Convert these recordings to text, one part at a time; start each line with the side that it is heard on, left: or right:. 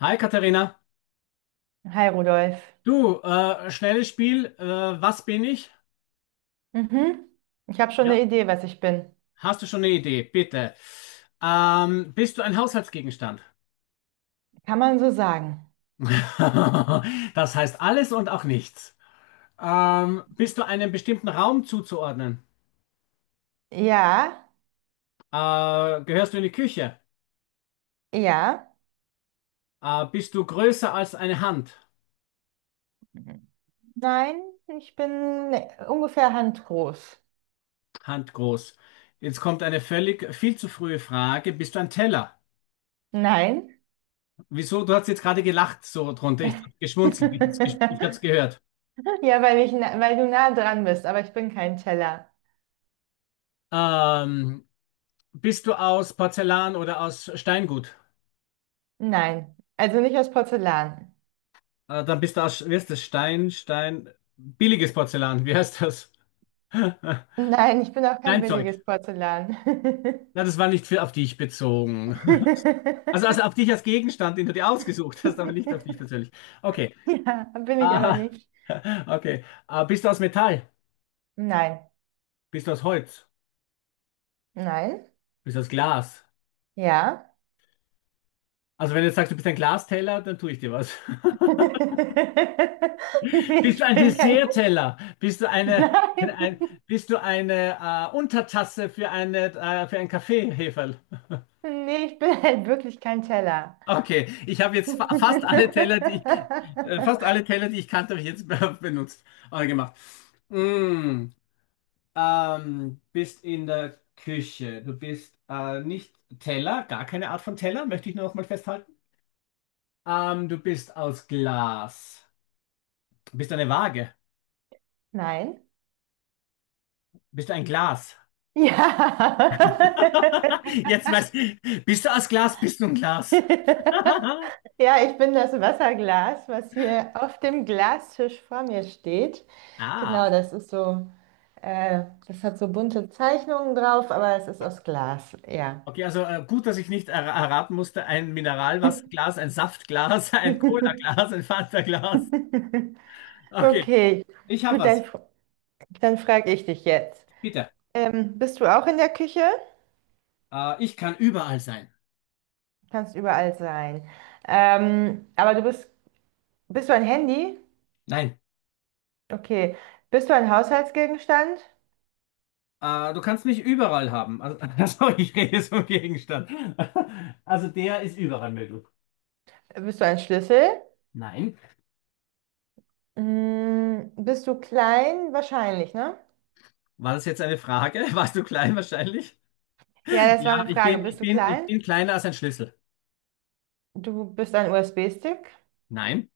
left: Hi Katharina,
right: Hi Rudolf.
left: du, schnelles Spiel, was bin ich?
right: Mhm. Ich habe schon
left: Ja.
right: eine Idee, was ich bin.
left: Hast du schon eine Idee? Bitte. Bist du ein Haushaltsgegenstand?
right: Kann man so sagen?
left: Das heißt alles und auch nichts. Bist du einem bestimmten Raum zuzuordnen?
right: Ja,
left: Gehörst du in die Küche?
right: ja.
left: Bist du größer als eine Hand?
right: Mhm. Nein, ich bin ungefähr handgroß.
left: Handgroß. Jetzt kommt eine völlig viel zu frühe Frage. Bist du ein Teller?
right: Nein.
left: Wieso? Du hast jetzt gerade gelacht so drunter. Ich habe geschmunzelt. Ich habe es gehört.
right: Ja, weil weil du nah dran bist, aber ich bin kein Teller.
left: Ähm, Bist du aus Porzellan oder aus Steingut?
right: Nein. Also nicht aus Porzellan.
left: Dann bist du aus, wie heißt das? Billiges Porzellan, wie heißt das?
right: Nein, ich bin auch kein
left: Steinzeug.
right: billiges Porzellan.
left: Na, das war nicht für, auf dich bezogen. Also auf dich als Gegenstand, den du dir ausgesucht hast, aber nicht auf dich persönlich. Okay.
right: Ja, bin ich aber
left: Ah,
right: nicht.
left: okay. Ah, bist du aus Metall?
right: Nein.
left: Bist du aus Holz?
right: Nein.
left: Bist du aus Glas?
right: Ja.
left: Also wenn du jetzt sagst, du bist ein Glasteller, dann tue ich dir was.
right: Nee,
left: Bist du
right: ich
left: ein
right: bin kein.
left: Dessertteller?
right: Nein.
left: Bist du eine Untertasse für für einen Kaffeeheferl?
right: Nee, ich bin halt wirklich kein Teller.
left: Okay, ich habe jetzt fa fast alle Teller, die fast alle Teller, die ich kannte, habe ich jetzt benutzt oder gemacht. Mm, bist in der Küche. Du bist nicht Teller, gar keine Art von Teller, möchte ich nur noch mal festhalten. Du bist aus Glas. Bist du eine Waage?
right: Nein.
left: Bist du ein Glas?
right: Ja.
left: Jetzt weiß bist du aus Glas, bist du ein Glas.
right: Ja, ich bin das Wasserglas, was hier auf dem Glastisch vor mir steht. Genau,
left: Ah,
right: das ist so, das hat so bunte Zeichnungen drauf, aber es ist aus Glas, ja.
left: okay, also gut, dass ich nicht er erraten musste, ein Mineralwasserglas, ein Saftglas, ein Cola-Glas, ein Fanta-Glas. Okay,
right: Okay,
left: ich habe
right: gut, dann,
left: was.
right: dann frage ich dich jetzt.
left: Bitte.
right: Bist du auch in der Küche?
left: Ich kann überall sein.
right: Kannst überall sein. Ähm, aber du bist, bist du ein Handy?
left: Nein,
right: Okay. Bist du ein Haushaltsgegenstand?
left: du kannst mich überall haben. Also, also ich rede jetzt vom Gegenstand. Also der ist überall möglich.
right: Bist du ein Schlüssel?
left: Nein.
right: Mm, bist du klein? Wahrscheinlich, ne?
left: War das jetzt eine Frage? Warst du klein wahrscheinlich?
right: Ja, das war
left: Ja,
right: eine Frage. Bist du
left: ich
right: klein?
left: bin kleiner als ein Schlüssel.
right: Du bist ein USB-Stick?
left: Nein.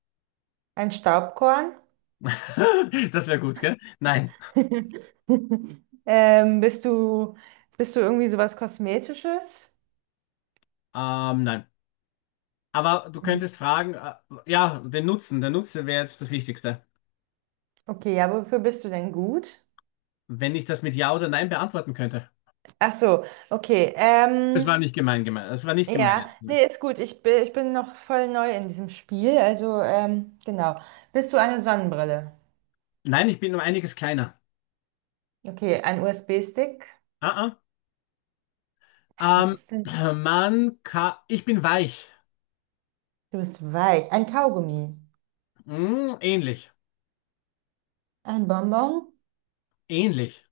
right: Ein Staubkorn?
left: Das wäre gut, gell? Nein.
right: Ähm, bist du, bist du irgendwie sowas Kosmetisches?
left: Nein. Aber du
right: Mhm.
left: könntest fragen, ja, den Nutzen. Der Nutzen wäre jetzt das Wichtigste.
right: Okay, ja, wofür bist du denn gut?
left: Wenn ich das mit Ja oder Nein beantworten könnte.
right: Ach so, okay.
left: Es war nicht gemein gemeint. Es war nicht gemein
right: Ja,
left: jetzt.
right: nee, ist gut. Ich bin noch voll neu in diesem Spiel. Also, genau. Bist du eine Sonnenbrille?
left: Nein, ich bin um einiges kleiner.
right: Okay, ein USB-Stick.
left: Ah,
right: Was
left: ah.
right: ist denn?
left: Man kann. Ich bin weich.
right: Du bist weich. Ein Kaugummi.
left: Hm, ähnlich.
right: Ein Bonbon.
left: Ähnlich.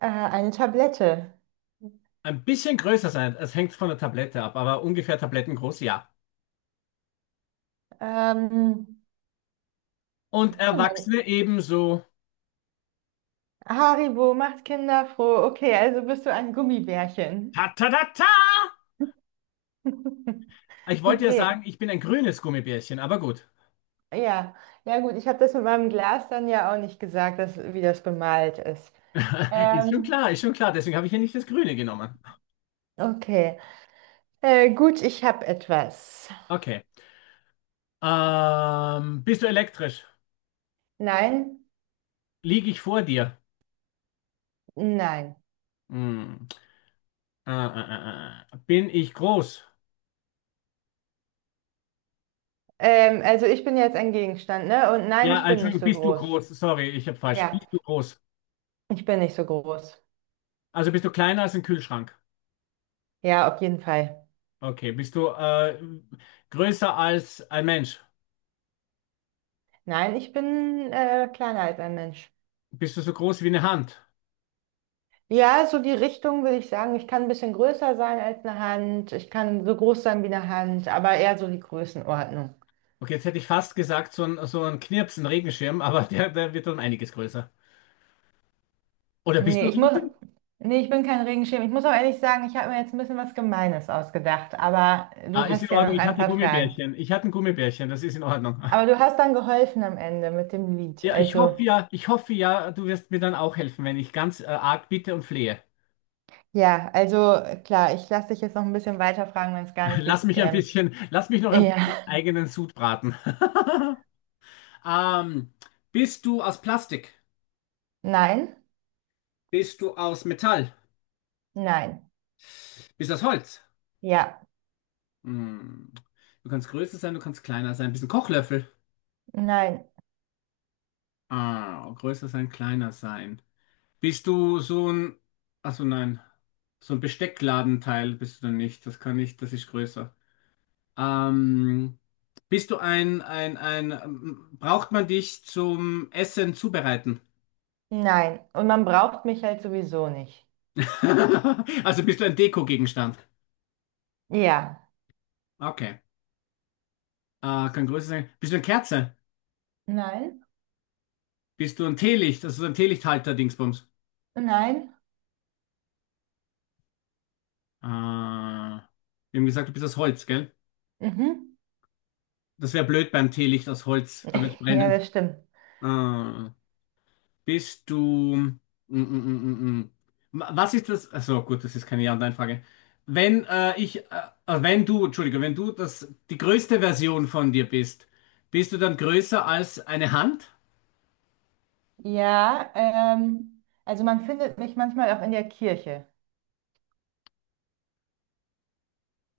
right: Eine Tablette.
left: Ein bisschen größer sein. Es hängt von der Tablette ab, aber ungefähr tablettengroß, ja.
right: Ähm, was
left: Und
right: gibt's denn?
left: Erwachsene ebenso.
right: Haribo macht Kinder froh. Okay, also bist du ein Gummibärchen.
left: Ta-ta-ta-ta! Ich wollte ja
right: Okay,
left: sagen, ich bin ein grünes Gummibärchen, aber gut.
right: ja. Ja, gut, ich habe das mit meinem Glas dann ja auch nicht gesagt, dass, wie das bemalt ist.
left: Ist schon
right: Ähm,
left: klar, ist schon klar. Deswegen habe ich ja nicht das Grüne genommen.
right: okay. Gut, ich habe etwas.
left: Okay. Bist du elektrisch?
right: Nein,
left: Liege ich vor dir?
right: nein.
left: Hm. Bin ich groß?
right: Also ich bin jetzt ein Gegenstand, ne? Und nein,
left: Ja,
right: ich bin nicht
left: Entschuldigung,
right: so
left: bist du
right: groß.
left: groß? Sorry, ich habe falsch.
right: Ja,
left: Bist du groß?
right: ich bin nicht so groß.
left: Also bist du kleiner als ein Kühlschrank?
right: Ja, auf jeden Fall.
left: Okay. Bist du größer als ein Mensch?
right: Nein, ich bin kleiner als ein Mensch.
left: Bist du so groß wie eine Hand?
right: Ja, so die Richtung würde ich sagen. Ich kann ein bisschen größer sein als eine Hand. Ich kann so groß sein wie eine Hand, aber eher so die Größenordnung.
left: Okay, jetzt hätte ich fast gesagt, so ein Knirps, ein Regenschirm, aber der wird dann einiges größer. Oder bist du
right: Nee,
left: ein
right: ich muss.
left: Regenschirm?
right: Nee, ich bin kein Regenschirm. Ich muss auch ehrlich sagen, ich habe mir jetzt ein bisschen was Gemeines ausgedacht, aber
left: Ah,
right: du
left: ist in
right: hast ja
left: Ordnung.
right: noch
left: Ich
right: ein
left: hatte
right: paar Fragen.
left: Gummibärchen. Ich hatte ein Gummibärchen. Das ist in Ordnung.
right: Aber du hast dann geholfen am Ende mit dem Lied. Also,
left: Ich hoffe ja, du wirst mir dann auch helfen, wenn ich ganz arg bitte und flehe.
right: ja, also klar, ich lasse dich jetzt noch ein bisschen weiter fragen, wenn es gar nicht geht.
left: Lass mich noch ein
right: Ja,
left: bisschen eigenen Sud braten. Ähm, Bist du aus Plastik?
right: nein,
left: Bist du aus Metall?
right: nein,
left: Bist du aus Holz?
right: ja,
left: Hm. Du kannst größer sein, du kannst kleiner sein. Bist ein Kochlöffel?
right: nein,
left: Ah, größer sein, kleiner sein. Bist du so ein, also nein, so ein Besteckladenteil bist du dann nicht. Das kann ich, das ist größer. Ähm, bist du ein, braucht man dich zum Essen zubereiten?
right: nein. Und man braucht mich halt sowieso nicht.
left: Also bist du ein Dekogegenstand?
right: Ja,
left: Okay. Kann größer sein. Bist du eine Kerze?
right: nein,
left: Bist du ein Teelicht? Also so ein Teelichthalter-Dingsbums.
right: nein,
left: Wir haben gesagt, du bist aus Holz, gell?
right: mhm.
left: Das wäre blöd beim Teelicht aus Holz. Da wird
right: Ja,
left: brennen.
right: das stimmt.
left: Äh, Bist du. Mm, mm, mm, mm. Was ist das? Also gut, das ist keine Ja- und Nein-Frage. Wenn äh, ich, äh, wenn du, Entschuldige, wenn du das, die größte Version von dir bist, bist du dann größer als eine Hand?
right: Ja, also man findet mich manchmal auch in der Kirche.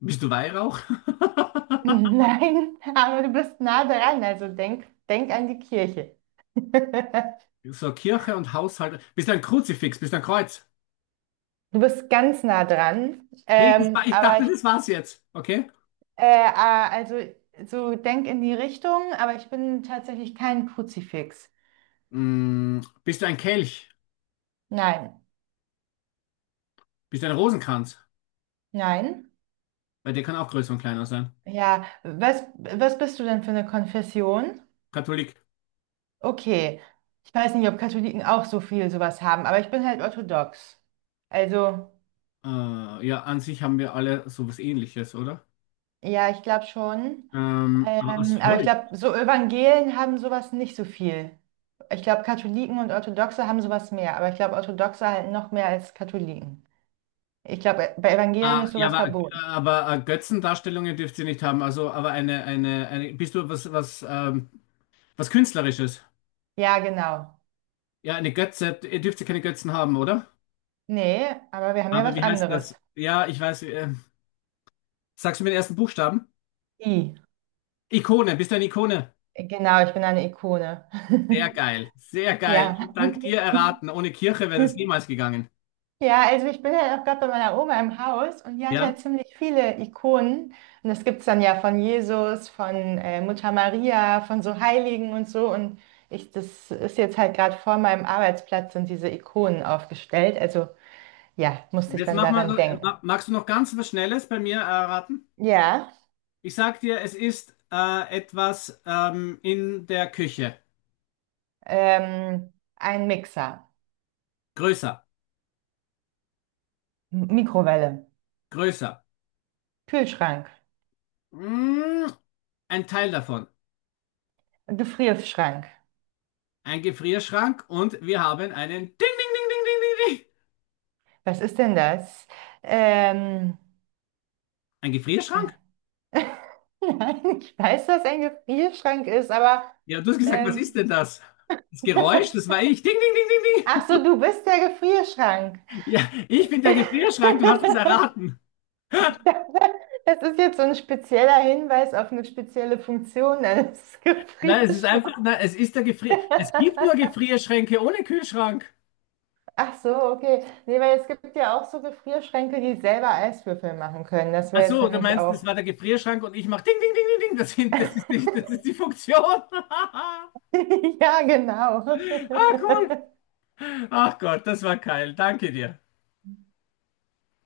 left: Bist du Weihrauch?
right: Nein, aber du bist nah dran, also denk, denk an die Kirche.
left: So Kirche und Haushalt. Bist du ein Kruzifix? Bist du ein Kreuz?
right: Du bist ganz nah dran,
left: Hey, das war, ich
right: aber
left: dachte,
right: ich,
left: das war's jetzt. Okay?
right: ah, also so denk in die Richtung, aber ich bin tatsächlich kein Kruzifix.
left: Mm, bist du ein Kelch?
right: Nein,
left: Bist du ein Rosenkranz?
right: nein.
left: Weil der kann auch größer und kleiner sein.
right: Ja, was bist du denn für eine Konfession?
left: Katholik.
right: Okay, ich weiß nicht, ob Katholiken auch so viel sowas haben, aber ich bin halt orthodox. Also.
left: Ja, an sich haben wir alle sowas Ähnliches, oder?
right: Ja, ich glaube schon.
left: Aus
right: Aber ich
left: Holz.
right: glaube, so Evangelen haben sowas nicht so viel. Ich glaube, Katholiken und Orthodoxe haben sowas mehr, aber ich glaube, Orthodoxe halt noch mehr als Katholiken. Ich glaube, bei Evangelen ist
left: Ja,
right: sowas verboten.
left: aber Götzendarstellungen dürft ihr nicht haben. Bist du was, was Künstlerisches?
right: Ja, genau.
left: Ja, eine Götze, ihr dürft ja keine Götzen haben, oder?
right: Nee, aber wir haben ja
left: Aber
right: was
left: wie heißt das?
right: anderes.
left: Ja, ich weiß. Sagst du mir den ersten Buchstaben?
right: I.
left: Ikone, bist du eine Ikone?
right: Genau, ich bin eine Ikone.
left: Sehr geil, sehr geil.
right: Ja.
left: Und dank dir erraten, ohne Kirche wäre das niemals gegangen.
right: Ja, also ich bin halt auch gerade bei meiner Oma im Haus und die hat halt
left: Ja?
right: ziemlich viele Ikonen. Und das gibt's dann ja von Jesus, von Mutter Maria, von so Heiligen und so. Und das ist jetzt halt gerade vor meinem Arbeitsplatz sind diese Ikonen aufgestellt. Also ja, musste ich
left: Jetzt
right: dann
left: mach mal,
right: daran denken.
left: magst du noch ganz was Schnelles bei mir erraten?
right: Ja,
left: Ich sag dir, es ist etwas in der Küche.
right: ein Mixer,
left: Größer,
right: Mikrowelle,
left: größer.
right: Kühlschrank,
left: Mm, ein Teil davon.
right: Gefrierschrank.
left: Ein Gefrierschrank und wir haben einen Ding, Ding, Ding, Ding, Ding, Ding, Ding.
right: Was ist denn das? Ähm,
left: Ein
right: äh,
left: Gefrierschrank?
right: Nein, ich weiß, was ein Gefrierschrank ist, aber
left: Ja, du hast gesagt, was ist
right: ähm,
left: denn das? Das Geräusch, das war ich. Ding, ding, ding,
right: ach so, du bist der Gefrierschrank.
left: ding, ding. Ja, ich bin der Gefrierschrank, du hast es erraten.
right: Ich dachte, das ist jetzt so ein spezieller Hinweis auf eine spezielle Funktion eines
left: Nein, es ist einfach,
right: Gefrierschranks.
left: nein, es ist der Gefrier. Es gibt nur Gefrierschränke ohne Kühlschrank.
right: Ach so, okay. Nee, weil es gibt ja auch so Gefrierschränke, die selber Eiswürfel machen können. Das
left: Ach
right: wäre jetzt
left: so, du
right: nämlich
left: meinst, das
right: auch.
left: war der Gefrierschrank und ich mach ding, ding, ding, ding, ding. Das sind, das ist die Funktion.
right: Ja, genau.
left: Ah, cool. Ach Gott, das war geil. Danke dir.